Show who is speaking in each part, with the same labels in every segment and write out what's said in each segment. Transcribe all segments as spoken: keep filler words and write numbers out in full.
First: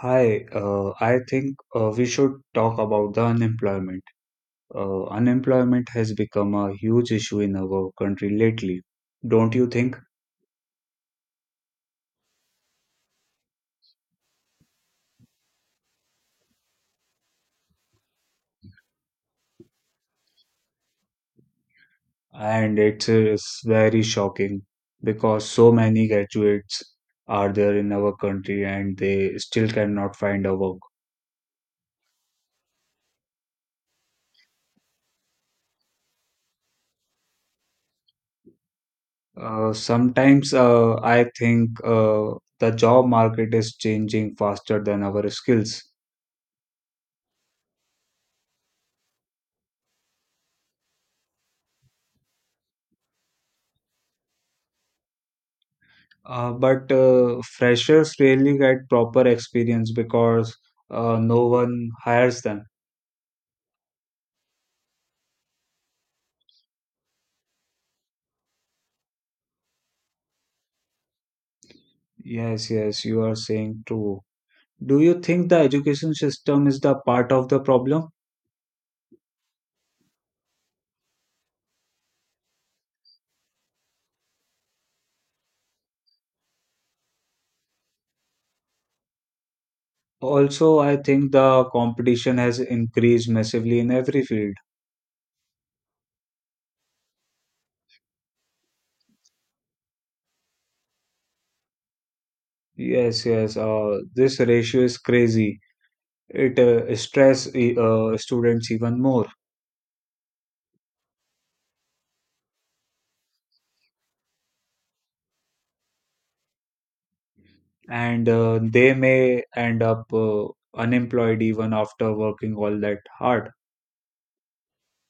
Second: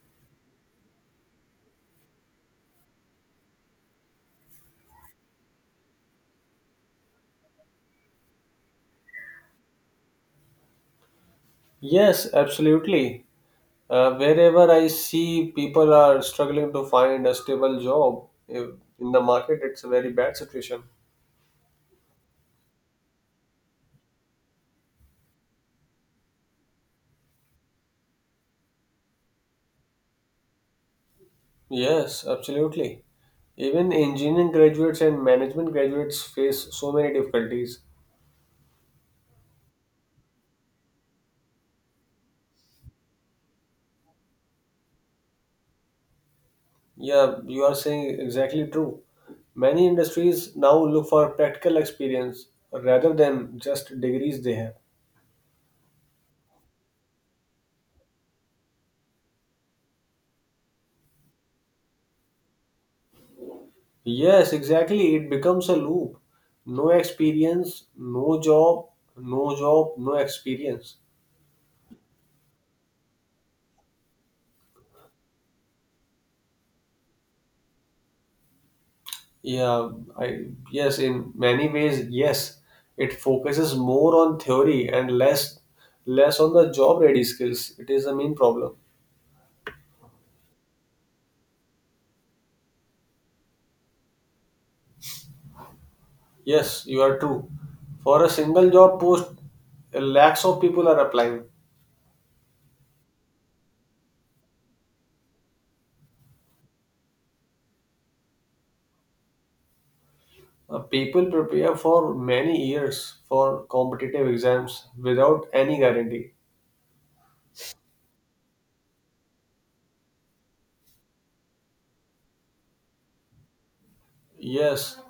Speaker 1: Hi, uh, I think uh, we should talk about the unemployment. Uh, unemployment has become a huge issue in our country lately, don't you think?
Speaker 2: Yes, absolutely. Uh, wherever I see people are struggling to find a stable job if- in the market, it's a very bad situation.
Speaker 1: And it is very shocking because so many graduates are there in our country and they still cannot find a work.
Speaker 2: Yes, absolutely. Even engineering graduates and management graduates face so many difficulties.
Speaker 1: Uh, sometimes uh, I think uh, the job market is changing faster than our skills.
Speaker 2: Yeah, you are saying exactly true. Many industries now look for practical experience rather than just degrees they have.
Speaker 1: Uh, but uh, freshers rarely get proper experience because uh, no one hires them.
Speaker 2: Yes, exactly. It becomes a loop. No experience, no job, no job, no experience.
Speaker 1: Yes, yes, you are saying true. Do you think the education system is the part of the problem?
Speaker 2: Yeah, I Yes, in many ways, yes. It focuses more on theory and less less on the job ready skills. It is the main problem.
Speaker 1: Also, I think the competition has increased massively in every field.
Speaker 2: Yes, you are true. For a single job post, lakhs of people are applying.
Speaker 1: Yes, yes, uh, this ratio is crazy. It uh, stress e- uh, students even more,
Speaker 2: Uh, People prepare for many years for competitive exams without any guarantee.
Speaker 1: and uh, they may end up uh, unemployed even after working all that hard.
Speaker 2: Yes,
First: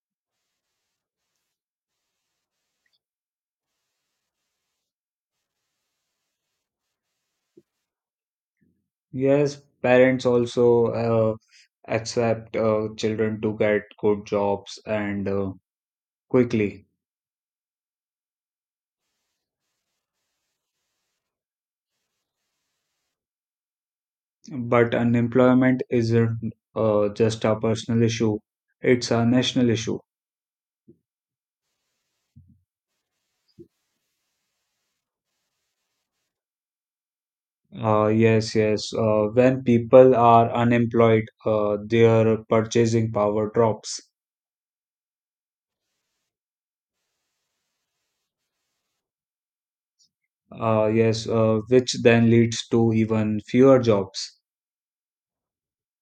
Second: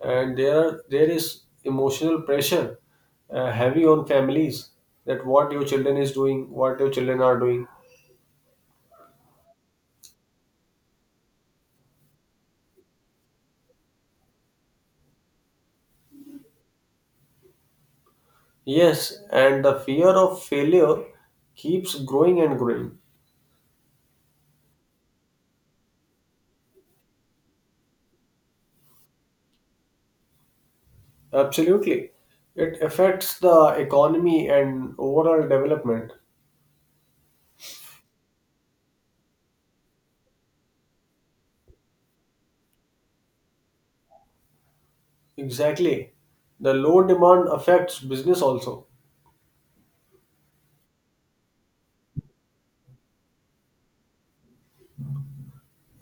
Speaker 2: and there are there is emotional pressure uh, heavy on families that what your children is doing, what your children are doing.
Speaker 1: Yes, parents also uh, accept uh, children to get good jobs and uh, quickly.
Speaker 2: Yes, and the fear of failure keeps growing and growing.
Speaker 1: But unemployment isn't uh, just a personal issue, it's a national issue.
Speaker 2: Absolutely. It affects the economy and overall development.
Speaker 1: Uh, yes, yes. Uh, when people are unemployed, uh, their purchasing power drops.
Speaker 2: Exactly. The low demand affects business also,
Speaker 1: Uh, yes, uh, which then leads to even fewer jobs.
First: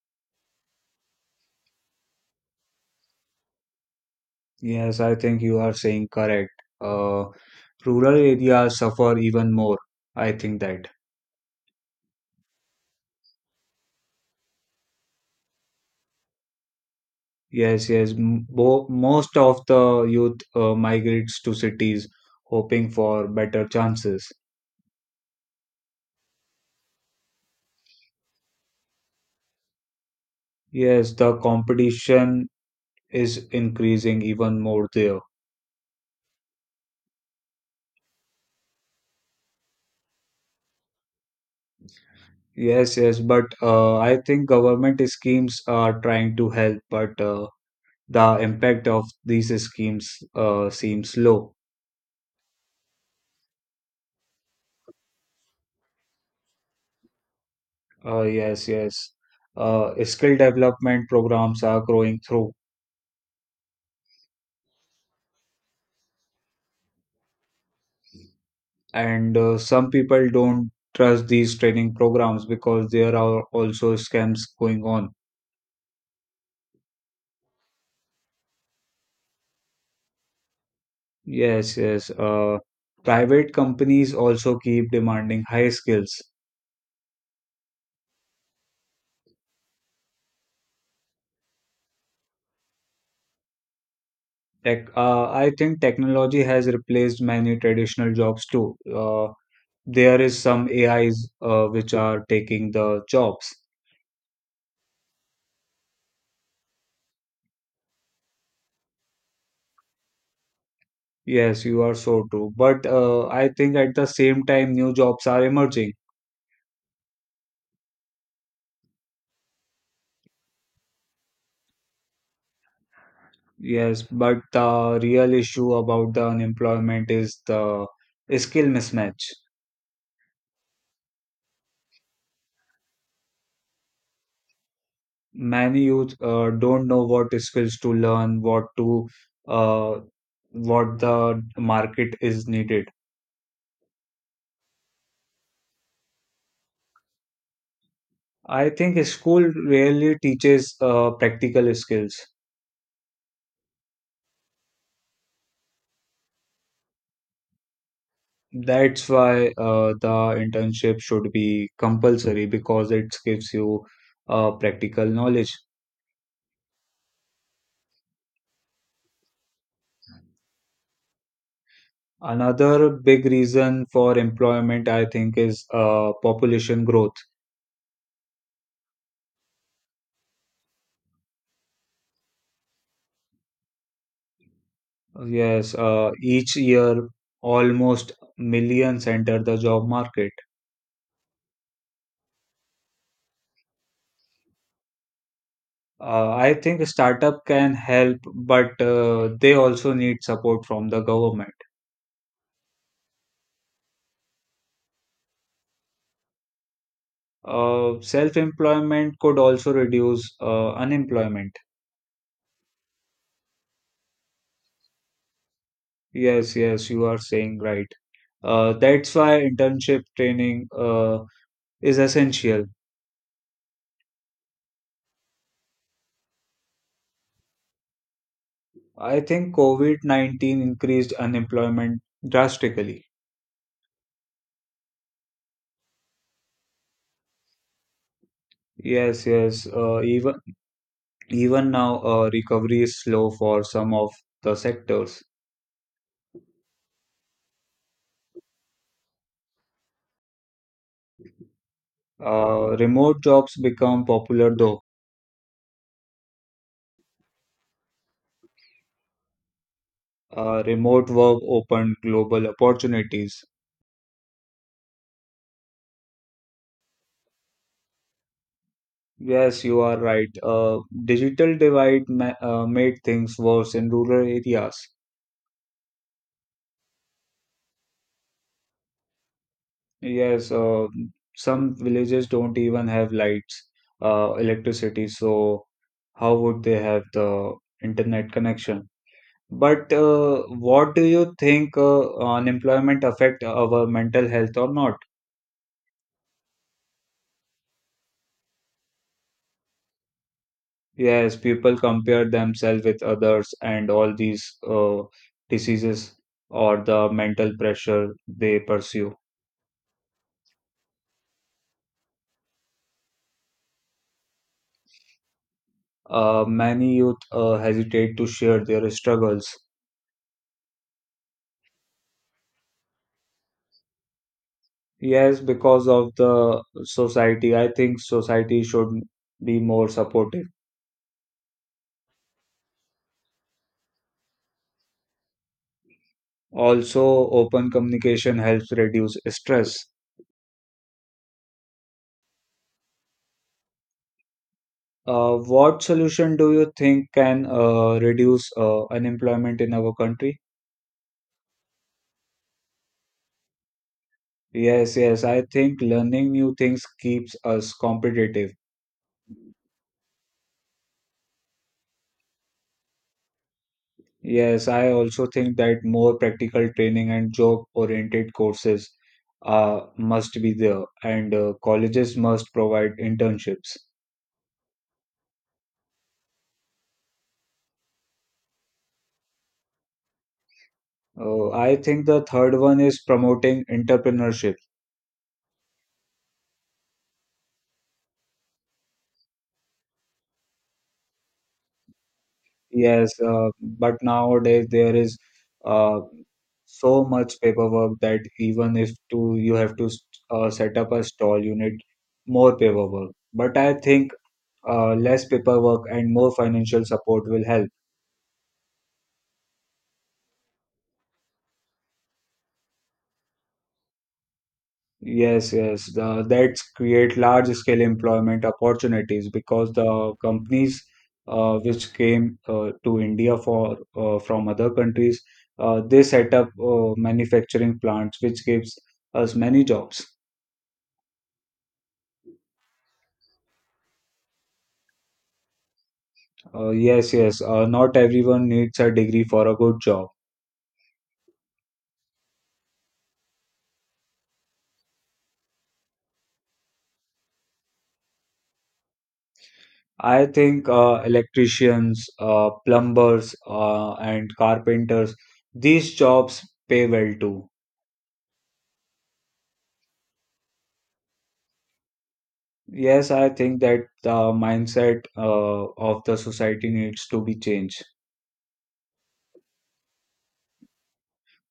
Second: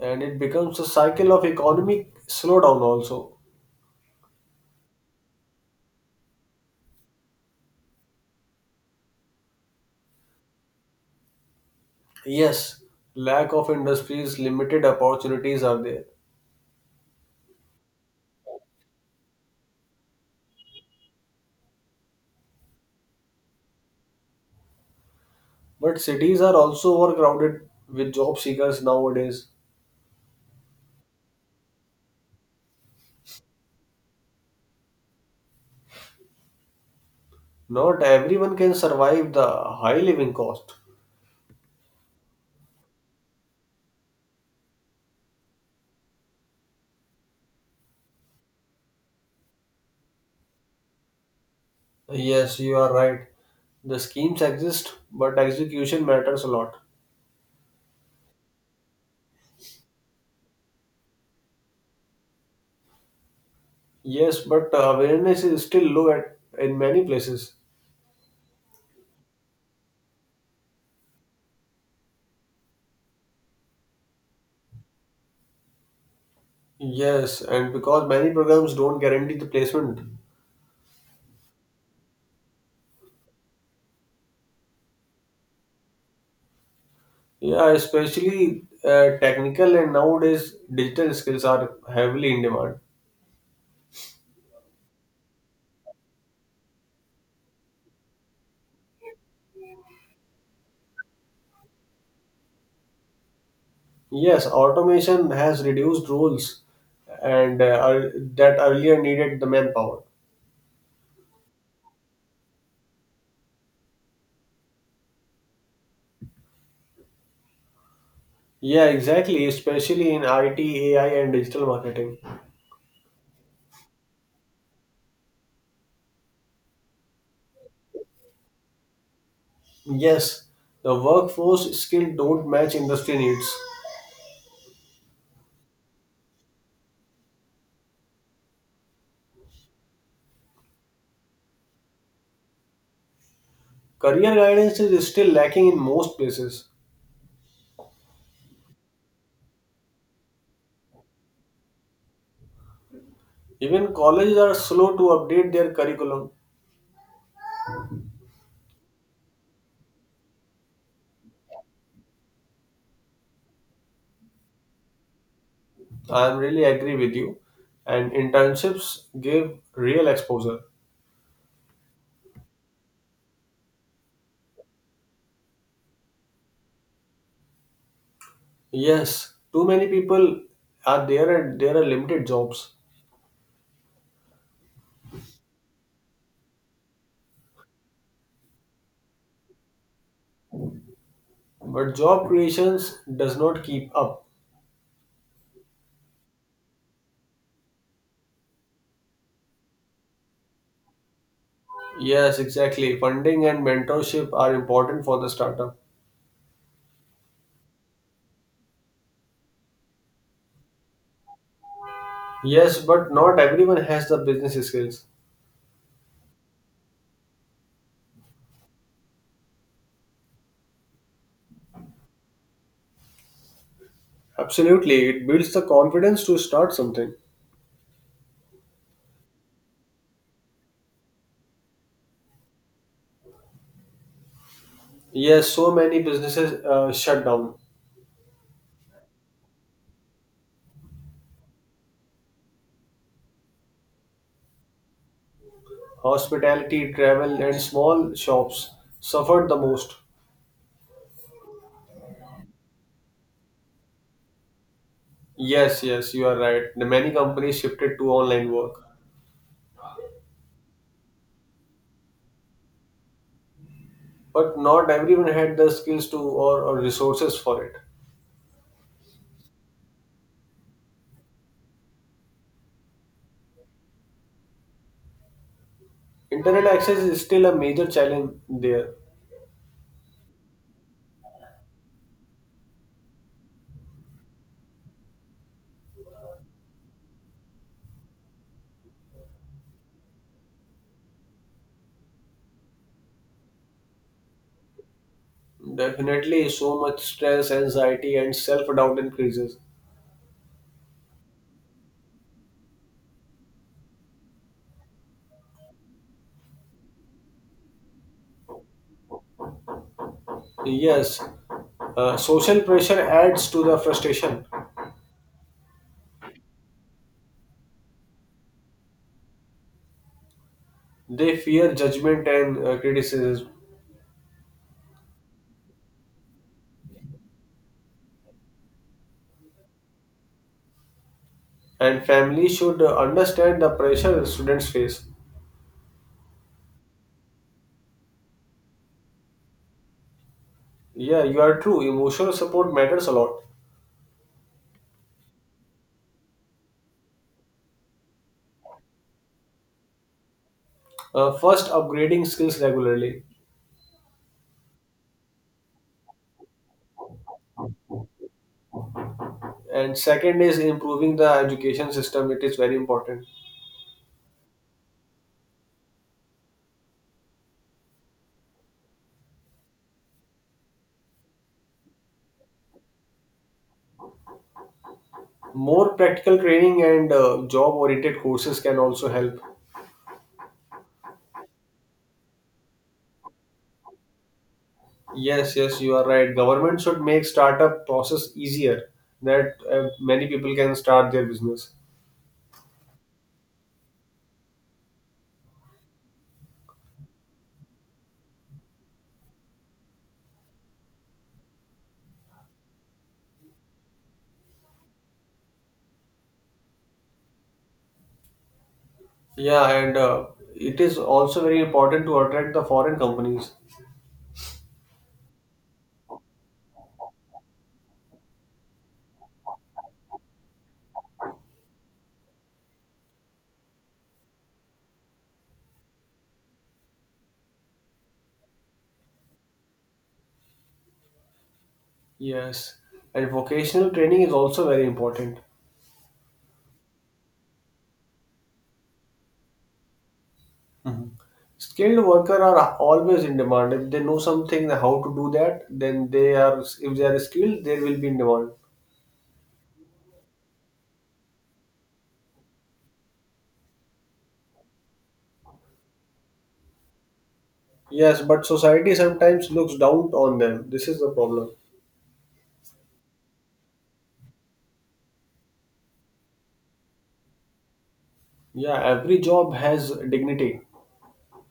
Speaker 2: and it becomes a cycle of economic slowdown also.
Speaker 1: Yes, I think you are saying correct. Uh, Rural areas suffer even more, I think that.
Speaker 2: Yes, lack of industries, limited opportunities are there.
Speaker 1: Yes, yes, m- bo- most of the youth uh, migrates to cities hoping for better chances.
Speaker 2: But cities are also overcrowded with job seekers nowadays.
Speaker 1: Yes, the competition is increasing even more there.
Speaker 2: Not everyone can survive the high living cost.
Speaker 1: Yes, yes, but uh, I think government schemes are trying to help, but uh, the impact of these schemes uh, seems low.
Speaker 2: Yes, you are right. The schemes exist, but execution matters a lot.
Speaker 1: Uh, yes, yes, uh, skill development programs are growing through.
Speaker 2: Yes, but awareness is still low at, in many places.
Speaker 1: And uh, some people don't trust these training programs because there are also scams going on.
Speaker 2: Yes, and because many programs don't guarantee the placement.
Speaker 1: Yes, yes, uh, private companies also keep demanding high skills.
Speaker 2: Yeah, especially uh, technical and nowadays digital skills are heavily in demand.
Speaker 1: Tech, uh, I think technology has replaced many traditional jobs too. Uh, there is some A Is uh, which are taking the jobs.
Speaker 2: Yes, automation has reduced roles and uh, ear- that earlier needed the manpower.
Speaker 1: Yes, you are so true. But uh, I think at the same time, new jobs are emerging.
Speaker 2: Yeah, exactly, especially in I T, A I, and digital marketing.
Speaker 1: Yes, but the real issue about the unemployment is the skill mismatch.
Speaker 2: Yes, the workforce skill don't match industry needs.
Speaker 1: Many youth uh, don't know what skills to learn, what to uh, what the market is needed.
Speaker 2: Career guidance is still lacking in most places.
Speaker 1: I think school really teaches uh, practical skills.
Speaker 2: Even colleges are slow to update their curriculum.
Speaker 1: That's why uh, the internship should be compulsory because it gives you uh, practical knowledge.
Speaker 2: I am really agree with you. And internships give real exposure.
Speaker 1: Another big reason for employment, I think, is uh, population growth.
Speaker 2: Yes, too many people are there and there are limited jobs.
Speaker 1: Yes, uh, each year almost millions enter the job market.
Speaker 2: But job creations does not keep up.
Speaker 1: Uh, I think startup can help, but uh, they also need support from the government.
Speaker 2: Yes, exactly. Funding and mentorship are important for the startup.
Speaker 1: Uh, self-employment could also reduce uh, unemployment.
Speaker 2: Yes, but not everyone has the business skills.
Speaker 1: Yes, yes, you are saying right. Uh, that's why internship training uh, is essential.
Speaker 2: Absolutely, it builds the confidence to start something.
Speaker 1: I think COVID nineteen increased unemployment drastically.
Speaker 2: Yes, so many businesses uh, shut down.
Speaker 1: Yes, yes. Uh, even even now, uh, recovery is slow for some of the sectors.
Speaker 2: Hospitality, travel, and small shops suffered the most.
Speaker 1: Uh, remote jobs become popular though.
Speaker 2: Yes, yes, you are right. The many companies shifted to online work,
Speaker 1: Uh, remote work opened global opportunities.
Speaker 2: but not everyone had the skills to or, or resources for it.
Speaker 1: Yes, you are right. Uh, digital divide ma uh, made things worse in rural areas.
Speaker 2: Internet access is still a major challenge there.
Speaker 1: Yes, uh, some villages don't even have lights, uh, electricity, so. How would they have the internet connection? But uh, what do you think uh, unemployment affect our mental health or not?
Speaker 2: Definitely, so much stress, anxiety, and self doubt increases.
Speaker 1: Yes, people compare themselves with others and all these uh, diseases or the mental pressure they pursue.
Speaker 2: Yes, uh, social pressure adds to the frustration.
Speaker 1: Uh, many youth uh, hesitate to share their struggles.
Speaker 2: They fear judgment and uh, criticism,
Speaker 1: Yes, because of the society, I think society should be more supportive.
Speaker 2: and family should uh, understand the pressure students face.
Speaker 1: Also, open communication helps reduce stress.
Speaker 2: Yeah, you are true. Emotional support matters a lot.
Speaker 1: Uh, what solution do you think can uh, reduce uh, unemployment in our country?
Speaker 2: Uh, first, upgrading skills regularly,
Speaker 1: Yes, yes, I think learning new things keeps us competitive.
Speaker 2: and second is improving the education system. It is very important.
Speaker 1: Yes, I also think that more practical training and job-oriented courses uh, must be there, and uh, colleges must provide internships.
Speaker 2: More practical training and uh, job oriented courses can also help.
Speaker 1: Uh, I think the third one is promoting entrepreneurship.
Speaker 2: Yes, yes, you are right, government should make startup process easier, that uh, many people can start their business.
Speaker 1: Yes, uh, but nowadays there is uh, so much paperwork that even if to you have to s- uh, set up a stall, you need more paperwork. But I think uh, less paperwork and more financial support will help.
Speaker 2: Yeah, and uh, it is also very important to attract the foreign companies.
Speaker 1: Yes, yes, uh, that's create large scale employment opportunities because the companies uh, which came uh, to India for uh, from other countries, uh, they set up uh, manufacturing plants, which gives us many jobs.
Speaker 2: Yes, and vocational training is also very important.
Speaker 1: Uh, yes, yes. Uh, not everyone needs a degree for a good job.
Speaker 2: Mhm. Skilled worker are always in demand. If they know something how to do that, then they are if they are, skilled, they will be in demand.
Speaker 1: I think uh, electricians, uh, plumbers, uh, and carpenters, these jobs pay well too.
Speaker 2: Yes, but society sometimes looks down on them. This is the problem.
Speaker 1: Yes, I think that the mindset uh, of the society needs to be changed.
Speaker 2: Yeah, every job has dignity.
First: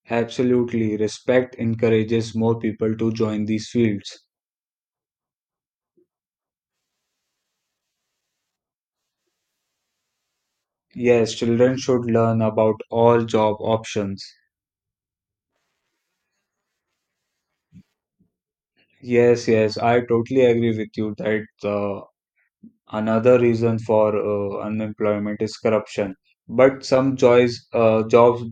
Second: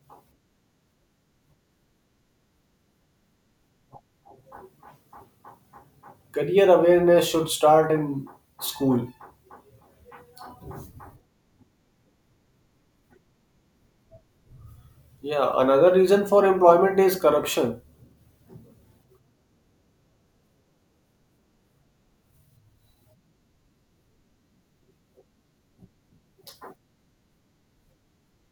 Speaker 1: Absolutely. Respect encourages more people to join these fields.
Speaker 2: Career awareness should start in school.
Speaker 1: Yes, children should learn about all job options.
Speaker 2: Yeah, another reason for employment is corruption.
Speaker 1: Yes, yes, I totally agree with you that uh, another reason for uh, unemployment is corruption, but some choice uh, jobs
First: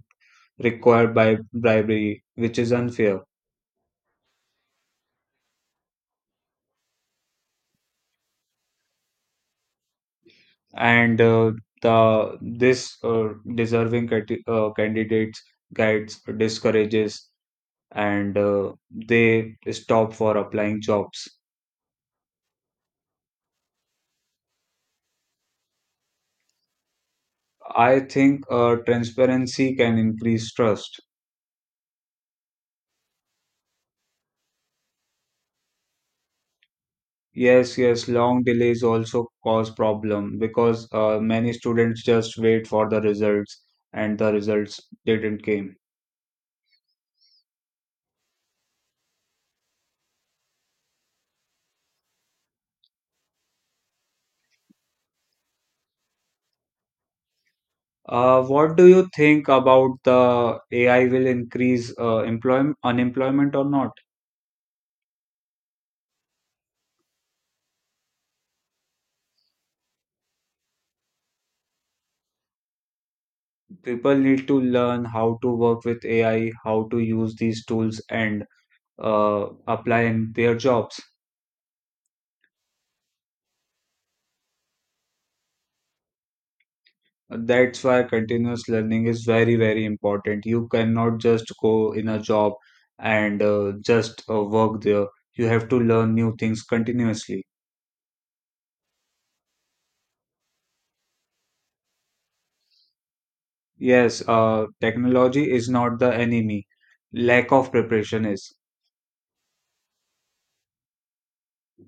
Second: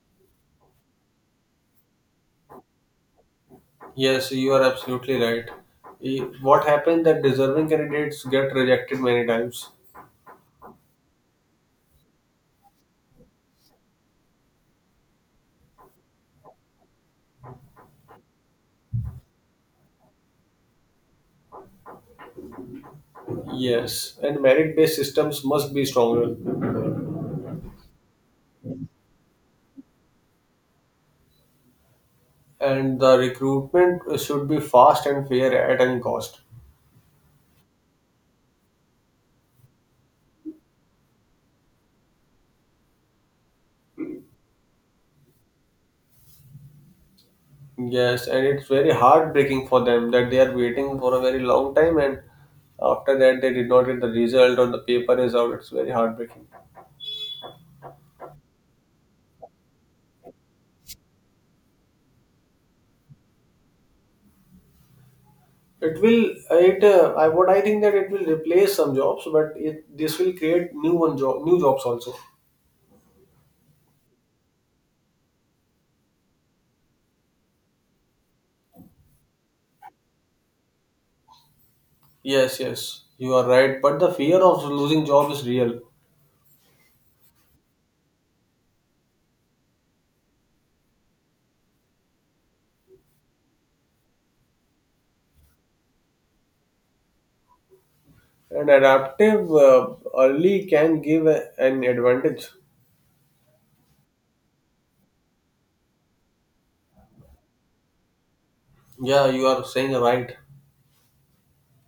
Speaker 1: require by bribery, which is unfair.
Speaker 2: Yes, you are absolutely right. E- What happens that deserving candidates get rejected many times.
Speaker 1: And uh, the this uh, deserving cati- uh, candidates guides discourages, and uh, they stop for applying jobs.
Speaker 2: Yes, and merit-based systems must be stronger.
Speaker 1: I think uh, transparency can increase trust.
Speaker 2: And the recruitment should be fast and fair at any cost.
Speaker 1: Yes, yes, long delays also cause problem because uh, many students just wait for the results, and the results didn't came.
Speaker 2: Yes, and it's very heartbreaking for them that they are waiting for a very long time, and after that they did not get the result or the paper is out. It's very heartbreaking.
Speaker 1: Uh, what do you think about the A I will increase uh, employment unemployment or not?
Speaker 2: It will, it uh, I what I think that it will replace some jobs, but it this will create new one job new jobs also.
Speaker 1: People need to learn how to work with A I, how to use these tools and uh, apply in their jobs.
Speaker 2: Yes, yes, you are right. But the fear of losing job is real,
Speaker 1: That's why continuous learning is very, very important. You cannot just go in a job and uh, just uh, work there. You have to learn new things continuously.
Speaker 2: and adaptive uh, early can give a- an advantage.
Speaker 1: Yes, uh, technology is not the enemy. Lack of preparation is.
Speaker 2: Yeah, you are saying right.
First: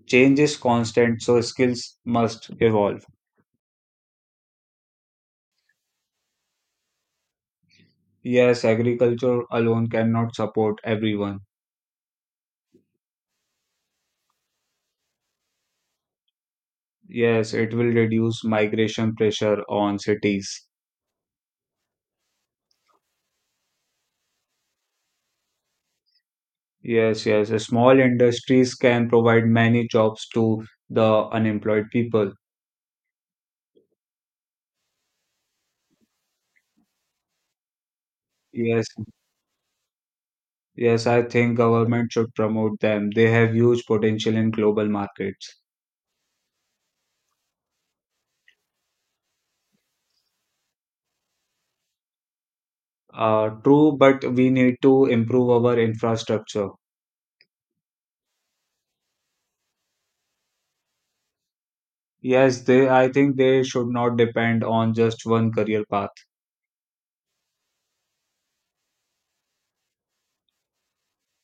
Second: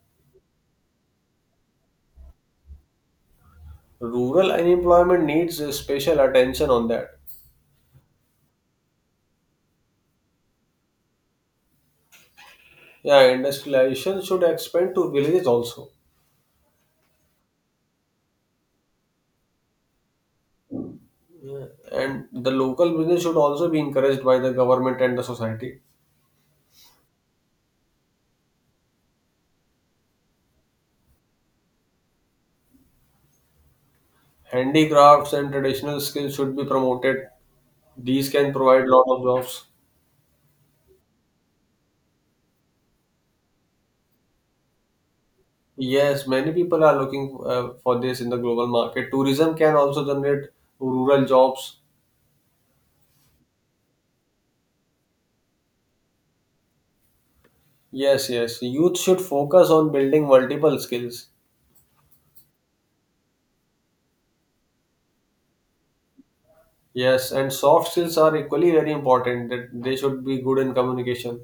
Speaker 1: Change is constant, so skills must evolve.
Speaker 2: Rural unemployment needs uh, special attention on that.
Speaker 1: Yes, agriculture alone cannot support everyone.
Speaker 2: Yeah, industrialization should expand to villages also.
Speaker 1: Yes, it will reduce migration pressure on cities.
Speaker 2: Yeah, and the local business should also be encouraged by the government and the society.
Speaker 1: Yes, yes. Small industries can provide many jobs to the unemployed people.
Speaker 2: Handicrafts and traditional skills should be promoted. These can
Speaker 1: Yes,
Speaker 2: provide lot of jobs.
Speaker 1: yes. I think government should promote them. They have huge potential in global markets.
Speaker 2: Yes, many people are looking uh, for this in the global market. Tourism can also generate rural jobs.
Speaker 1: Uh, true, but we need to improve our infrastructure.
Speaker 2: Yes, yes. Youth should focus on building multiple skills.
Speaker 1: Yes, they, I think they should not depend on just one career path.
Speaker 2: Yes, and soft skills are equally very important, that they should be good in communication.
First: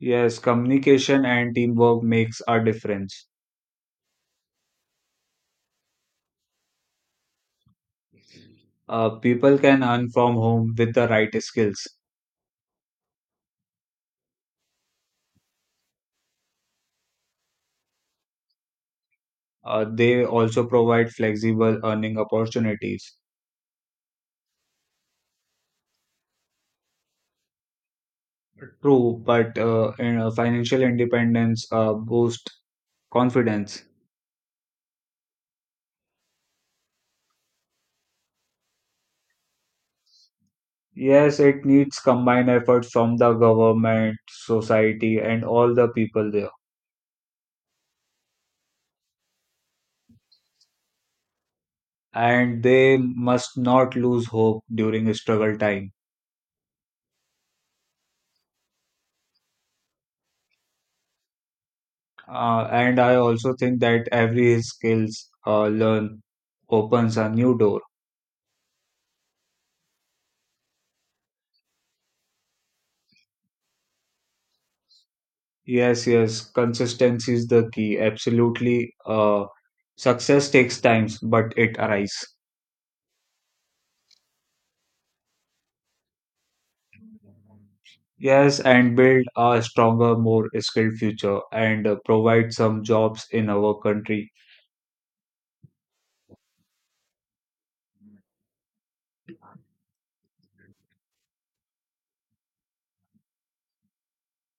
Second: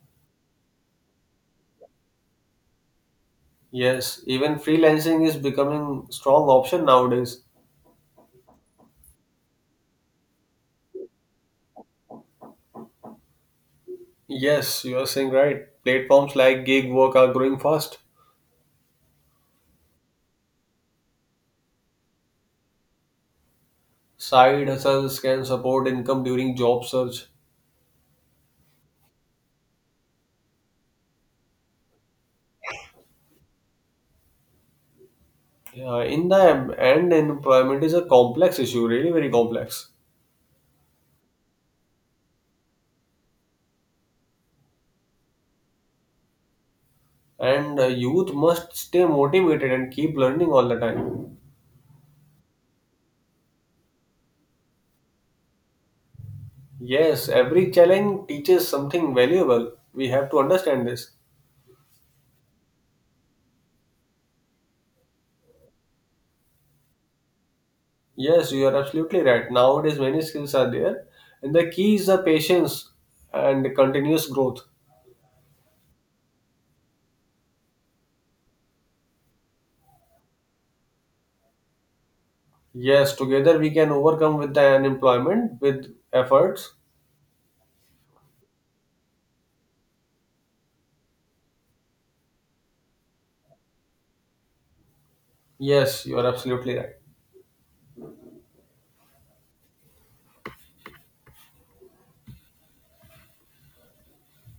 Speaker 1: Yes, communication and teamwork makes a difference.
Speaker 2: Yes, even freelancing is becoming strong option nowadays.
Speaker 1: Uh, people can earn from home with the right skills.
Speaker 2: Yes, you are saying right. Platforms like gig work are growing fast.
Speaker 1: Uh, they also provide flexible earning opportunities.
Speaker 2: Side hustles can support income during job search.
Speaker 1: True, but uh, in- uh, financial independence uh, boosts confidence.
Speaker 2: Yeah, in the em- end, employment is a complex issue, really very complex.
Speaker 1: Yes, it needs combined effort from the government, society, and all the people there.
Speaker 2: And uh, youth must stay motivated and keep learning all the time.
Speaker 1: And they must not lose hope during a struggle time.
Speaker 2: Yes, every challenge teaches something valuable. We have to understand this.
Speaker 1: Uh, and I also think that every skills uh, learn opens a new door.
Speaker 2: Yes, you are absolutely right. Nowadays, many skills are there, and the key is the patience and continuous growth.
Speaker 1: Yes, yes, consistency is the key. Absolutely. Uh, success takes times, but it arrives.
Speaker 2: Yes, together we can overcome with the unemployment with efforts.
Speaker 1: Yes, and build a stronger, more skilled future and uh, provide some jobs in our country
Speaker 2: Yes, you are absolutely right.